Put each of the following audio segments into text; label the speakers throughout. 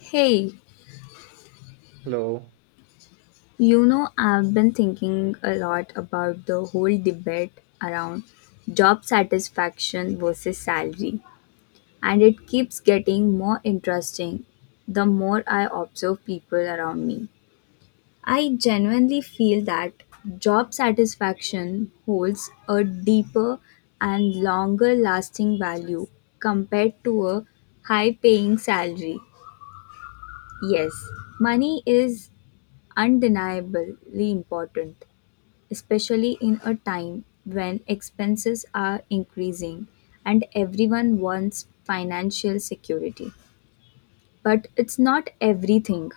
Speaker 1: Hey,
Speaker 2: Hello,
Speaker 1: you know, I've been thinking a lot about the whole debate around job satisfaction versus salary, and it keeps getting more interesting the more I observe people around me. I genuinely feel that job satisfaction holds a deeper and longer lasting value compared to a high paying salary. Yes, money is undeniably important, especially in a time when expenses are increasing and everyone wants financial security. But it's not everything.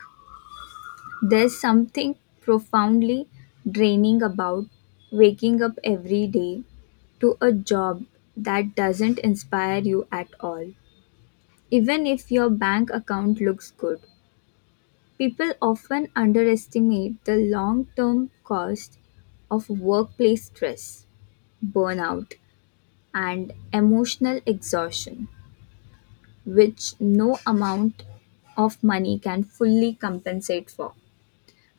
Speaker 1: There's something profoundly draining about waking up every day to a job that doesn't inspire you at all. Even if your bank account looks good, people often underestimate the long term cost of workplace stress, burnout, and emotional exhaustion, which no amount of money can fully compensate for.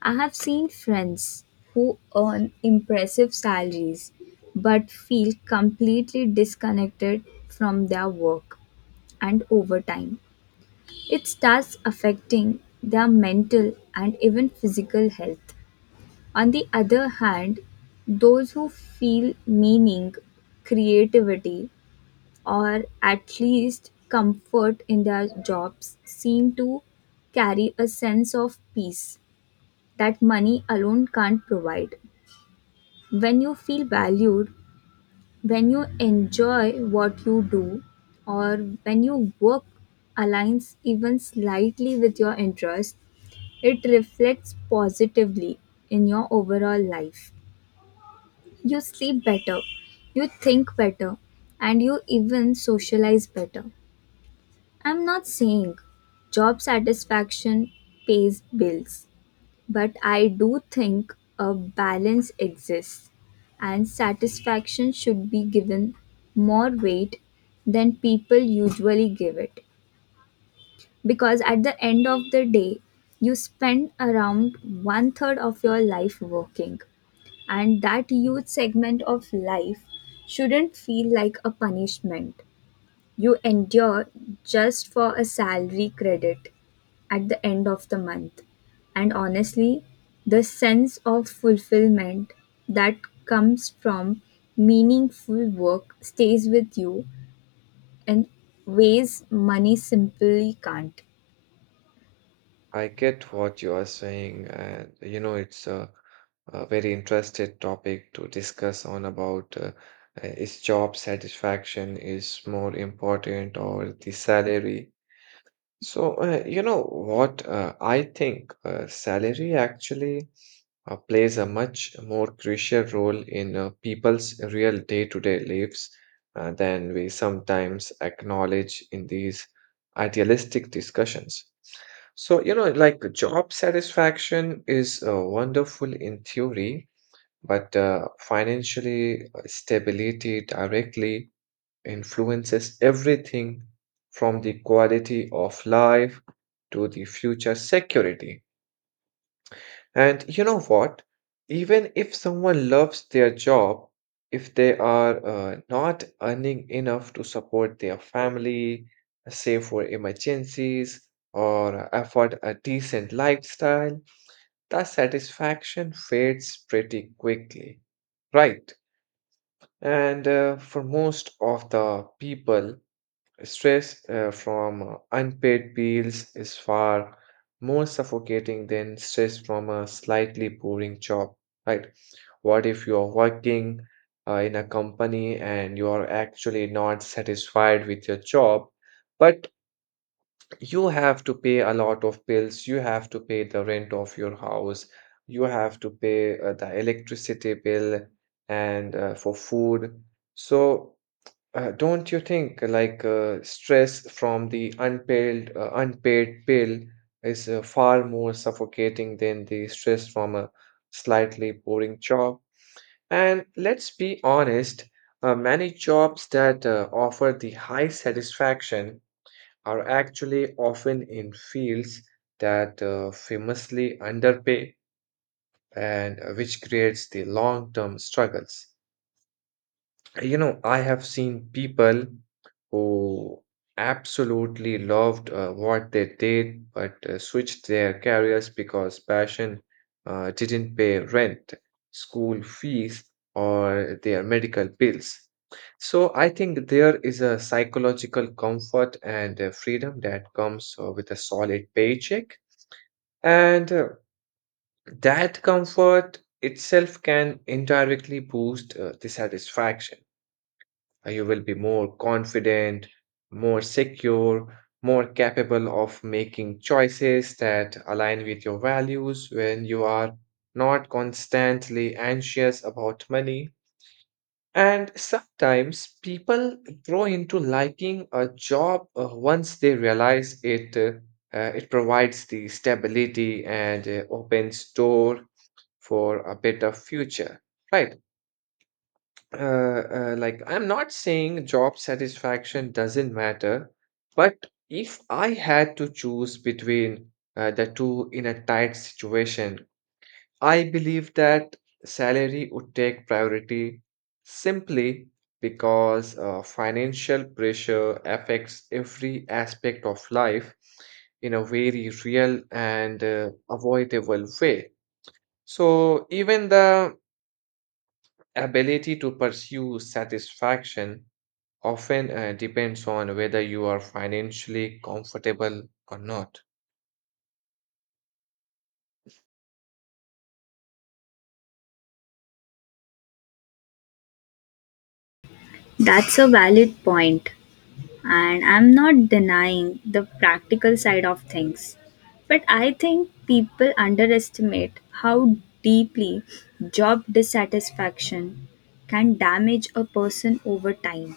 Speaker 1: I have seen friends who earn impressive salaries but feel completely disconnected from their work and overtime. It starts affecting their mental and even physical health. On the other hand, those who feel meaning, creativity, or at least comfort in their jobs, seem to carry a sense of peace that money alone can't provide. When you feel valued, when you enjoy what you do, or when your work aligns even slightly with your interests, it reflects positively in your overall life. You sleep better, you think better, and you even socialize better. I'm not saying job satisfaction pays bills, but I do think a balance exists and satisfaction should be given more weight than people usually give it. Because at the end of the day, you spend around one third of your life working, and that huge segment of life shouldn't feel like a punishment you endure just for a salary credit at the end of the month. And honestly, the sense of fulfillment that comes from meaningful work stays with you in ways money simply can't.
Speaker 2: I get what you are saying, and you know it's a very interested topic to discuss on about is job satisfaction is more important or the salary. So, you know what? I think salary actually plays a much more crucial role in people's real day-to-day lives than we sometimes acknowledge in these idealistic discussions. So, you know, like job satisfaction is wonderful in theory, but financially stability directly influences everything from the quality of life to the future security. And you know what? Even if someone loves their job, if they are not earning enough to support their family, save for emergencies, or afford a decent lifestyle, the satisfaction fades pretty quickly. Right. And for most of the people, stress from unpaid bills is far more suffocating than stress from a slightly boring job, right? What if you are working in a company and you are actually not satisfied with your job, but you have to pay a lot of bills. You have to pay the rent of your house. You have to pay the electricity bill and for food. So don't you think like stress from the unpaid bill is far more suffocating than the stress from a slightly boring job? And let's be honest, many jobs that offer the high satisfaction are actually often in fields that famously underpay and which creates the long-term struggles. You know, I have seen people who absolutely loved what they did, but switched their careers because passion didn't pay rent, school fees, or their medical bills. So I think there is a psychological comfort and freedom that comes with a solid paycheck. And that comfort itself can indirectly boost the satisfaction you will be more confident, more secure, more capable of making choices that align with your values when you are not constantly anxious about money. And sometimes people grow into liking a job once they realize it provides the stability and opens door for a better future, right? Like I'm not saying job satisfaction doesn't matter, but if I had to choose between the two in a tight situation, I believe that salary would take priority simply because financial pressure affects every aspect of life in a very real and avoidable way. So even the ability to pursue satisfaction often depends on whether you are financially comfortable or not.
Speaker 1: That's a valid point, and I'm not denying the practical side of things. But I think people underestimate how deeply job dissatisfaction can damage a person over time.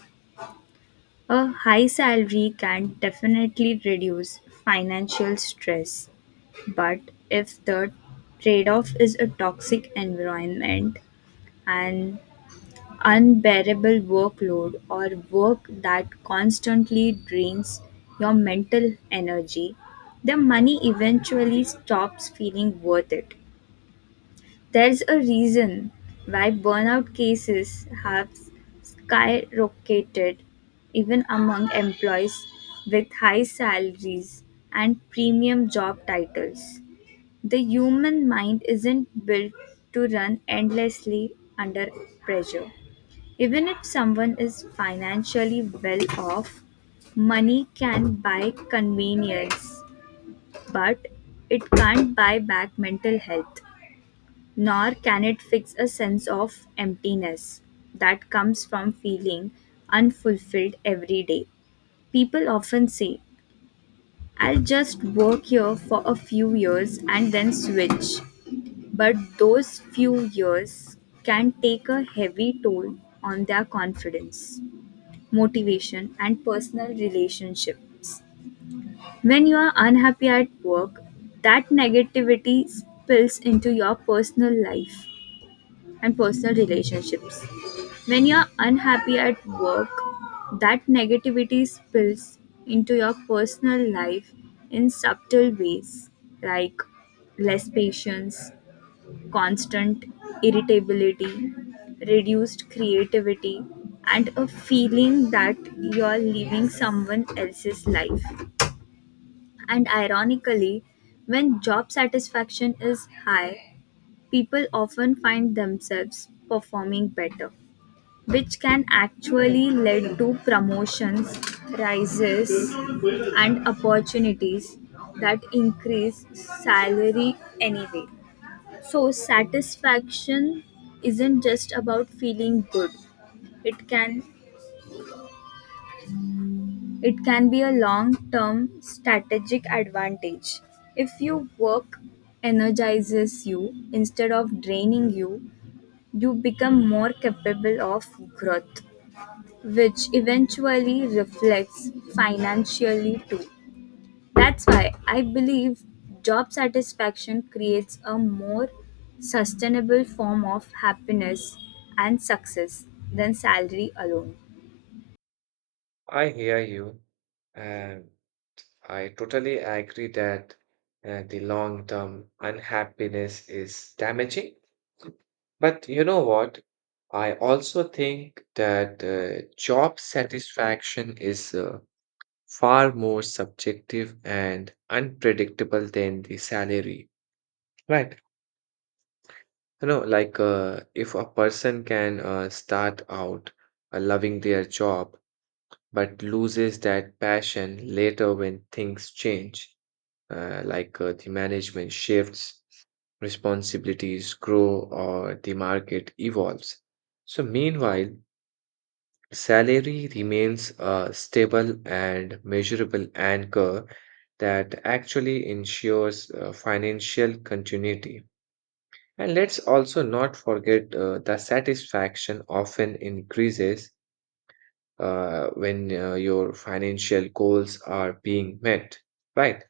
Speaker 1: A high salary can definitely reduce financial stress, but if the trade off is a toxic environment, an unbearable workload, or work that constantly drains your mental energy, the money eventually stops feeling worth it. There's a reason why burnout cases have skyrocketed even among employees with high salaries and premium job titles. The human mind isn't built to run endlessly under pressure. Even if someone is financially well off, money can buy convenience, but it can't buy back mental health. Nor can it fix a sense of emptiness that comes from feeling unfulfilled every day. People often say, I'll just work here for a few years and then switch. But those few years can take a heavy toll on their confidence, motivation, and personal relationships. When you are unhappy at work, that negativity spills into your personal life and personal relationships. When you're unhappy at work, that negativity spills into your personal life in subtle ways like less patience, constant irritability, reduced creativity, and a feeling that you're living someone else's life. And ironically, when job satisfaction is high, people often find themselves performing better which can actually lead to promotions, rises, and opportunities that increase salary anyway. So, satisfaction isn't just about feeling good. It can it can be a long-term strategic advantage. If your work energizes you instead of draining you, you become more capable of growth, which eventually reflects financially too. That's why I believe job satisfaction creates a more sustainable form of happiness and success than salary alone.
Speaker 2: I hear you, and I totally agree that the long-term unhappiness is damaging. But you know what? I also think that job satisfaction is far more subjective and unpredictable than the salary, right? You know, like if a person can start out loving their job but loses that passion later when things change, like the management shifts, responsibilities grow, or the market evolves. So, meanwhile, salary remains a stable and measurable anchor that actually ensures financial continuity. And let's also not forget the satisfaction often increases when your financial goals are being met, right?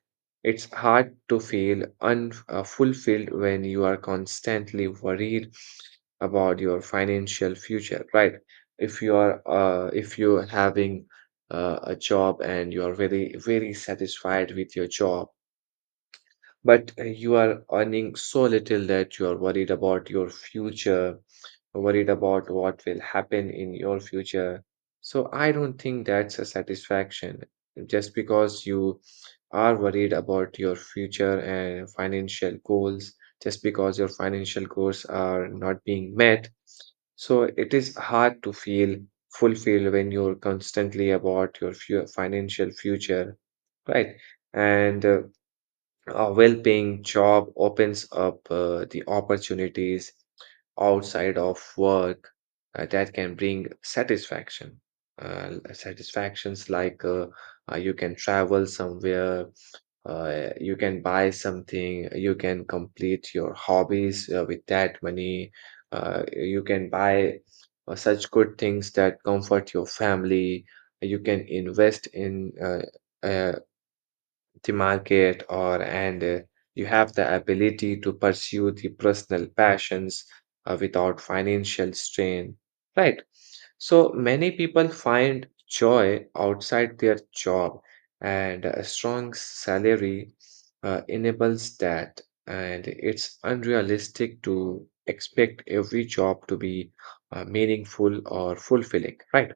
Speaker 2: It's hard to feel unfulfilled when you are constantly worried about your financial future, right? If you are if you're having a job and you are very very satisfied with your job but you are earning so little that you are worried about your future, worried about what will happen in your future. So I don't think that's a satisfaction. Just because you are worried about your future and financial goals, just because your financial goals are not being met. So it is hard to feel fulfilled when you're constantly about your financial future, right? And a well-paying job opens up the opportunities outside of work that can bring satisfaction. Satisfactions like you can travel somewhere, uh, you can buy something, you can complete your hobbies with that money, you can buy such good things that comfort your family, you can invest in the market or and you have the ability to pursue the personal passions without financial strain, right? So many people find joy outside their job and a strong salary enables that, and it's unrealistic to expect every job to be meaningful or fulfilling, right?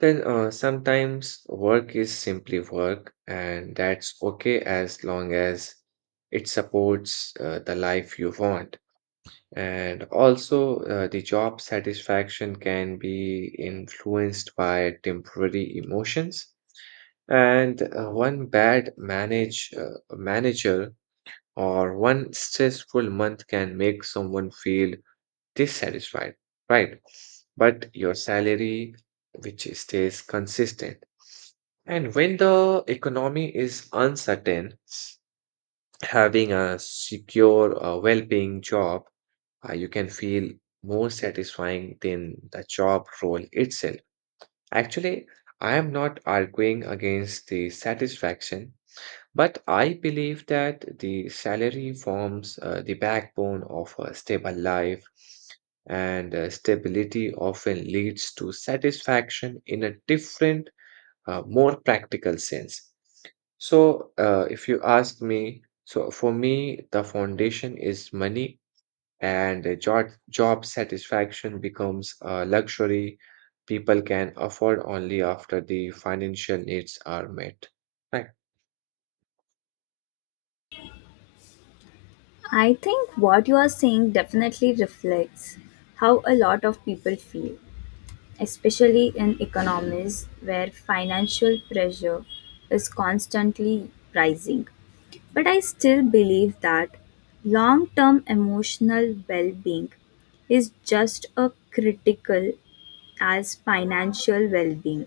Speaker 2: Then sometimes work is simply work, and that's okay as long as it supports the life you want. And also, the job satisfaction can be influenced by temporary emotions. And one bad manage manager or one stressful month can make someone feel dissatisfied, right? But your salary, which stays consistent. And when the economy is uncertain, having a secure, well-paying job, you can feel more satisfying than the job role itself. Actually, I am not arguing against the satisfaction. But I believe that the salary forms the backbone of a stable life, and stability often leads to satisfaction in a different, more practical sense. So, if you ask me, so for me, the foundation is money, and job satisfaction becomes a luxury people can afford only after the financial needs are met. Right.
Speaker 1: I think what you are saying definitely reflects how a lot of people feel, especially in economies where financial pressure is constantly rising. But I still believe that long term emotional well being is just as critical as financial well being.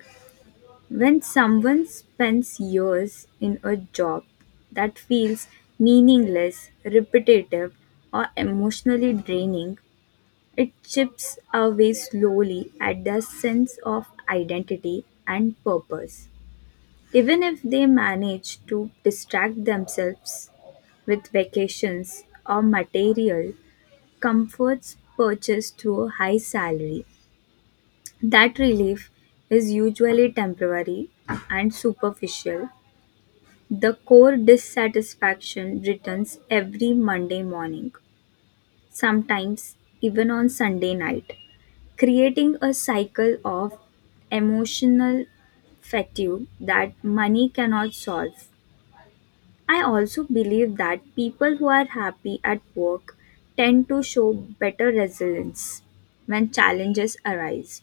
Speaker 1: When someone spends years in a job that feels meaningless, repetitive, or emotionally draining, it chips away slowly at their sense of identity and purpose. Even if they manage to distract themselves with vacations or material comforts purchased through a high salary, that relief is usually temporary and superficial. The core dissatisfaction returns every Monday morning, sometimes even on Sunday night, creating a cycle of emotional fatigue that money cannot solve. I also believe that people who are happy at work tend to show better resilience when challenges arise.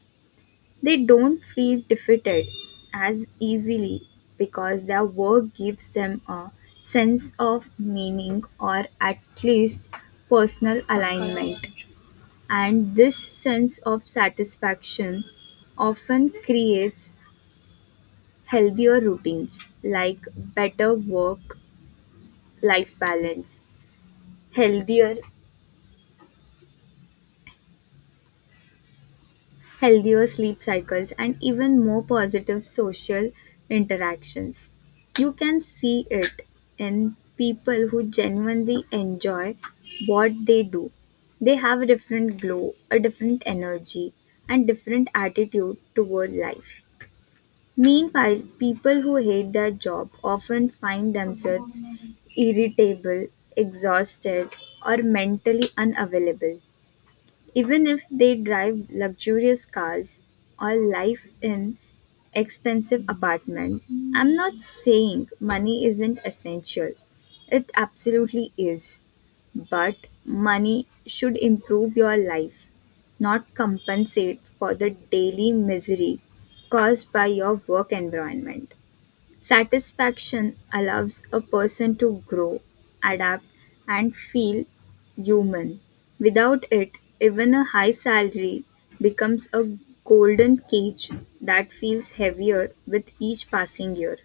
Speaker 1: They don't feel defeated as easily because their work gives them a sense of meaning or at least personal alignment. And this sense of satisfaction often creates healthier routines like better work life balance, healthier healthier sleep cycles, and even more positive social interactions. You can see it in people who genuinely enjoy what they do. They have a different glow, a different energy, and different attitude toward life. Meanwhile, people who hate their job often find themselves irritable, exhausted, or mentally unavailable, even if they drive luxurious cars or live in expensive apartments. I'm not saying money isn't essential. It absolutely is. But money should improve your life, not compensate for the daily misery caused by your work environment. Satisfaction allows a person to grow, adapt, and feel human. Without it, even a high salary becomes a golden cage that feels heavier with each passing year.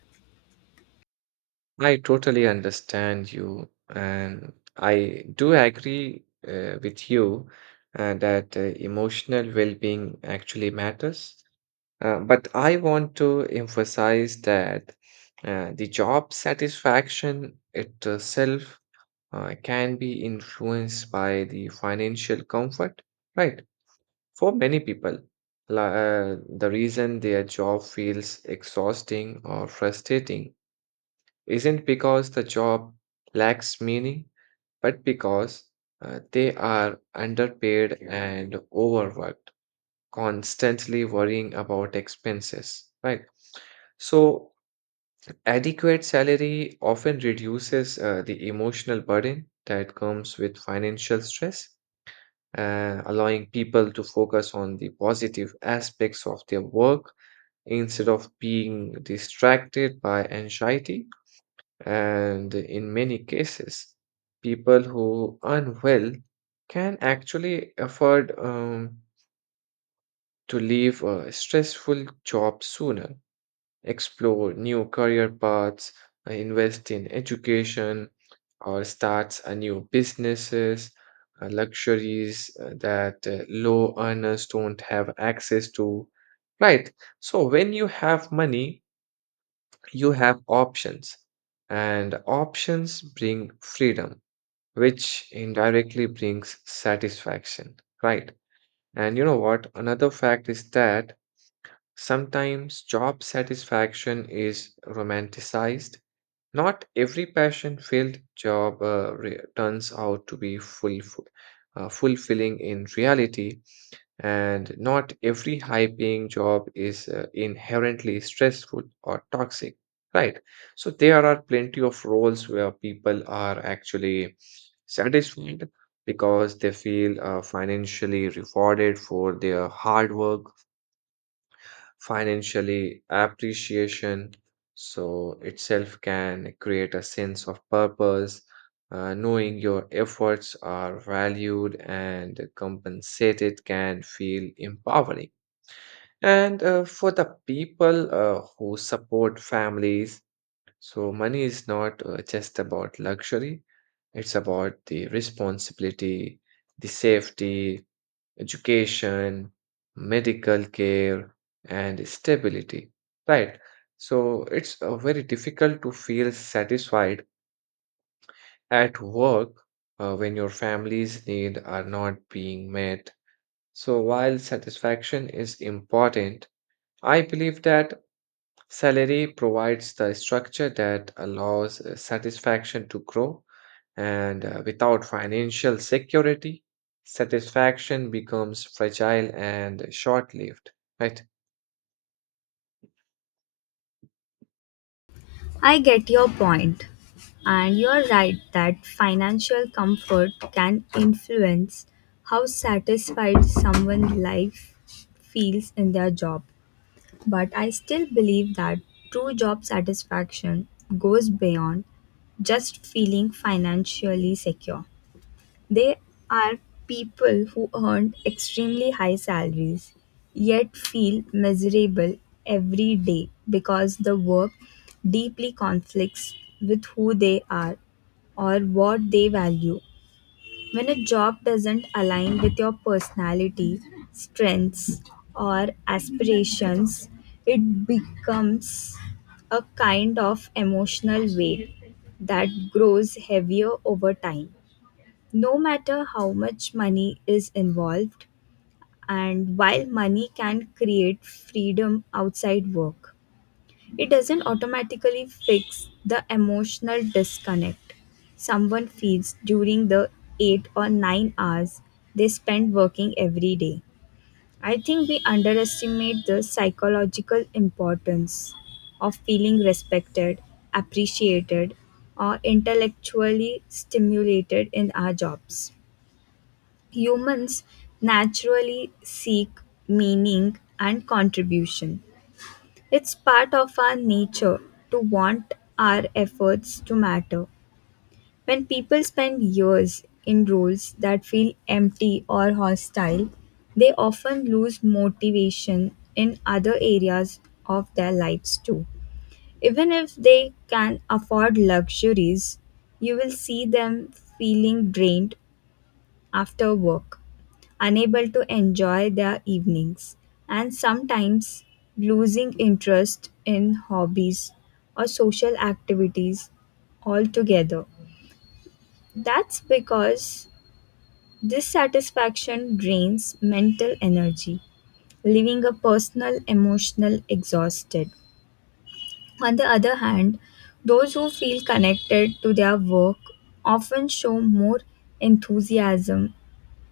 Speaker 2: I totally understand you, and I do agree with you that emotional well-being actually matters. But I want to emphasize that the job satisfaction itself can be influenced by the financial comfort, right? For many people, the reason their job feels exhausting or frustrating isn't because the job lacks meaning, but because they are underpaid and overworked, constantly worrying about expenses, right? So, adequate salary often reduces the emotional burden that comes with financial stress, allowing people to focus on the positive aspects of their work instead of being distracted by anxiety, and in many cases, people who are well can actually afford to leave a stressful job sooner, explore new career paths, invest in education, or start a new businesses, luxuries that low earners don't have access to. Right. So when you have money, you have options, and options bring freedom, which indirectly brings satisfaction, right? And you know what? Another fact is that sometimes job satisfaction is romanticized. Not every passion-filled job turns out to be fulfilling in reality, and not every high paying job is inherently stressful or toxic, right? So there are plenty of roles where people are actually satisfied because they feel financially rewarded for their hard work, financially appreciation. So itself can create a sense of purpose, knowing your efforts are valued and compensated can feel empowering. And for the people who support families, so money is not just about luxury, it's about the responsibility, the safety, education, medical care, and stability, right? So it's very difficult to feel satisfied at work when your family's need are not being met. So while satisfaction is important, I believe that salary provides the structure that allows satisfaction to grow, and without financial security, satisfaction becomes fragile and short lived, right?
Speaker 1: I get your point, and you're right that financial comfort can influence how satisfied someone's life feels in their job. But I still believe that true job satisfaction goes beyond just feeling financially secure. There are people who earn extremely high salaries yet feel miserable every day because the work deeply conflicts with who they are or what they value. When a job doesn't align with your personality, strengths, or aspirations, it becomes a kind of emotional weight that grows heavier over time, no matter how much money is involved. And while money can create freedom outside work, it doesn't automatically fix the emotional disconnect someone feels during the 8 or 9 hours they spend working every day. I think we underestimate the psychological importance of feeling respected, appreciated, or intellectually stimulated in our jobs. Humans naturally seek meaning and contribution. It's part of our nature to want our efforts to matter. When people spend years in roles that feel empty or hostile, they often lose motivation in other areas of their lives too. Even if they can afford luxuries, you will see them feeling drained after work, unable to enjoy their evenings, and sometimes losing interest in hobbies or social activities altogether. That's because dissatisfaction drains mental energy, leaving a personal emotional exhausted. On the other hand, those who feel connected to their work often show more enthusiasm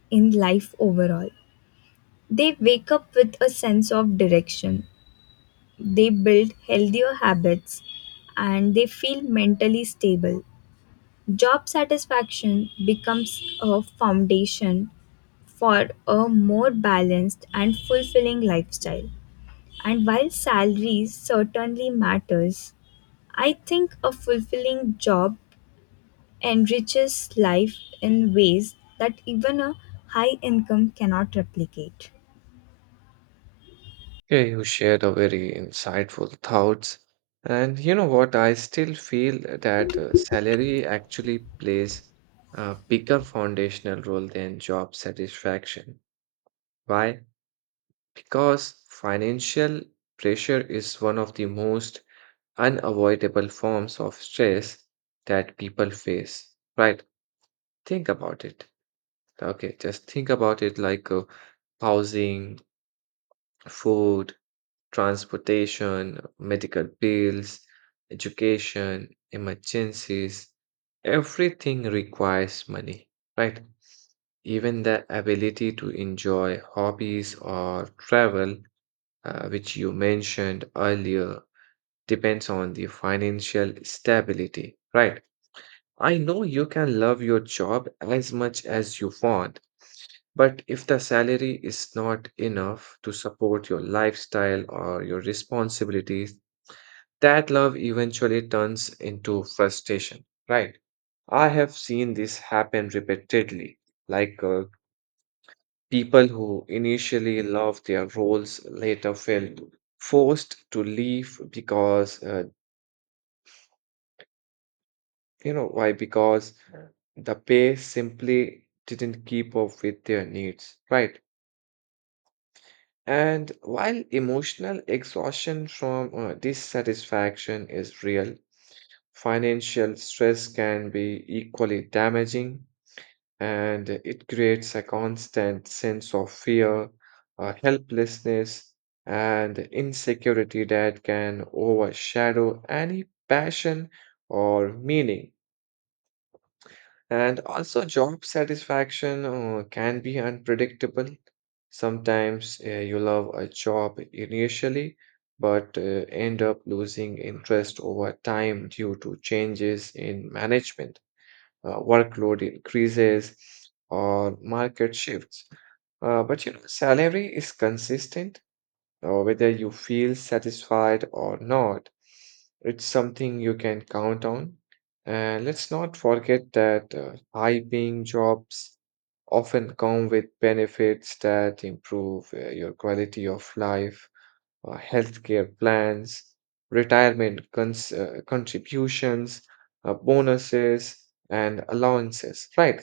Speaker 1: in life overall. They wake up with a sense of direction, they build healthier habits, and they feel mentally stable. Job satisfaction becomes a foundation for a more balanced and fulfilling lifestyle. And while salaries certainly matters, I think a fulfilling job enriches life in ways that even a high income cannot replicate.
Speaker 2: Yeah, you shared a very insightful thoughts. And you know what? I still feel that salary actually plays a bigger foundational role than job satisfaction. Why? Because financial pressure is one of the most unavoidable forms of stress that people face, right? Think about it. Okay, just think about it like housing, food, transportation, medical bills, education, emergencies, everything requires money, right? Even the ability to enjoy hobbies or travel, which you mentioned earlier, depends on the financial stability, right? I know you can love your job as much as you want, but if the salary is not enough to support your lifestyle or your responsibilities, that love eventually turns into frustration, right? I have seen this happen repeatedly, like people who initially love their roles later felt forced to leave because, you know, why? Because the pay simply didn't keep up with their needs, right? And while emotional exhaustion from dissatisfaction is real, financial stress can be equally damaging, and it creates a constant sense of fear, helplessness, and insecurity that can overshadow any passion or meaning. And also, job satisfaction can be unpredictable. Sometimes you love a job initially, but end up losing interest over time due to changes in management, workload increases or market shifts. But you know, salary is consistent, whether you feel satisfied or not. It's something you can count on. And let's not forget that high-paying jobs often come with benefits that improve your quality of life, healthcare plans, contributions, bonuses, and allowances, right?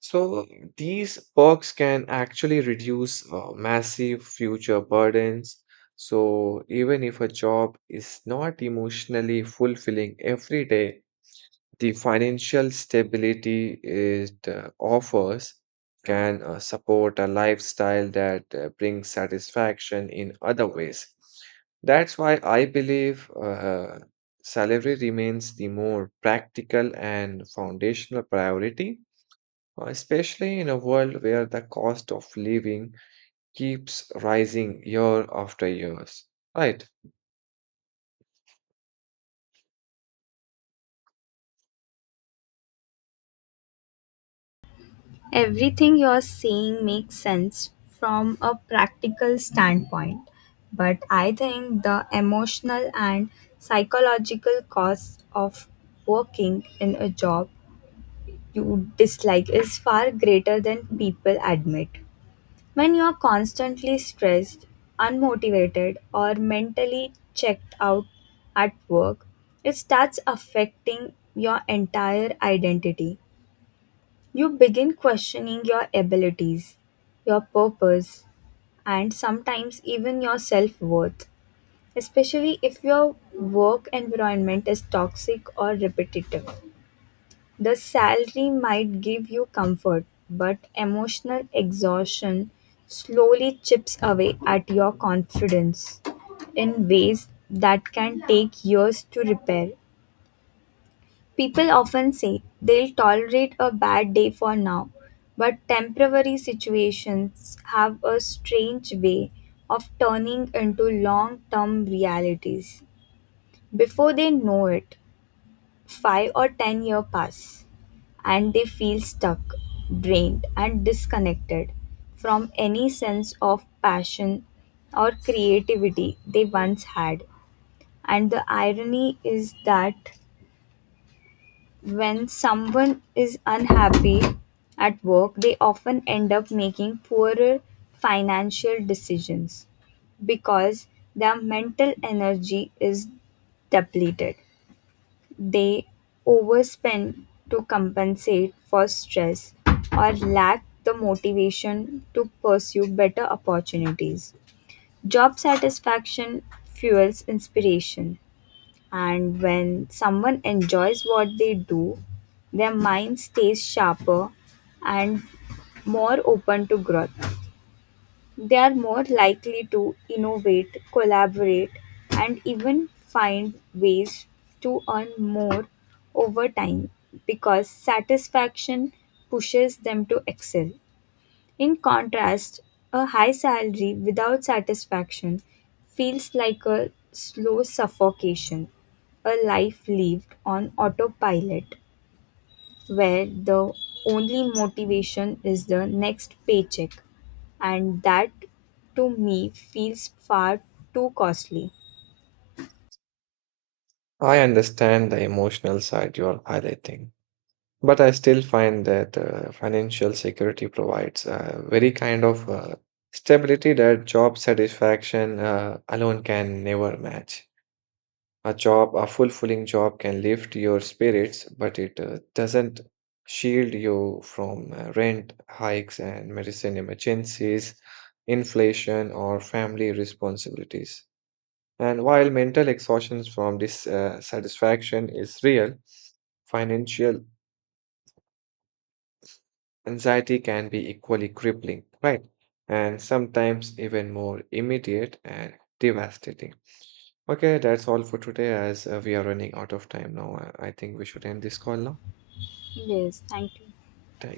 Speaker 2: So these perks can actually reduce massive future burdens. So even if a job is not emotionally fulfilling every day, the financial stability it offers can support a lifestyle that brings satisfaction in other ways. That's why I believe salary remains the more practical and foundational priority, especially in a world where the cost of living keeps rising year after years. Right.
Speaker 1: Everything you're saying makes sense from a practical standpoint, but I think the emotional and psychological costs of working in a job you dislike is far greater than people admit. When you're constantly stressed, unmotivated, or mentally checked out at work, it starts affecting your entire identity. You begin questioning your abilities, your purpose, and sometimes even your self worth, especially if your work environment is toxic or repetitive. The salary might give you comfort, but emotional exhaustion slowly chips away at your confidence in ways that can take years to repair. People often say they'll tolerate a bad day for now, but temporary situations have a strange way of turning into long term realities. Before they know it, 5 or 10 years pass and they feel stuck, drained, and disconnected from any sense of passion or creativity they once had. And the irony is that when someone is unhappy at work, they often end up making poorer financial decisions because their mental energy is depleted. They overspend to compensate for stress or lack the motivation to pursue better opportunities. Job satisfaction fuels inspiration, and when someone enjoys what they do, their mind stays sharper and more open to growth. They are more likely to innovate, collaborate, and even find ways to earn more over time because satisfaction pushes them to excel. In contrast, a high salary without satisfaction feels like a slow suffocation, a life lived on autopilot where the only motivation is the next paycheck, and that to me feels far too costly.
Speaker 2: I understand the emotional side you are highlighting. But I still find that financial security provides a very kind of stability that job satisfaction alone can never match. A job, a fulfilling job can lift your spirits, but it doesn't shield you from rent hikes and medicine emergencies, inflation, or family responsibilities. And while mental exhaustion from this satisfaction is real, financial anxiety can be equally crippling, right? And sometimes even more immediate and devastating. Okay, that's all for today as we are running out of time now. I think we should end this call now.
Speaker 1: Yes, thank you.
Speaker 2: Thank you.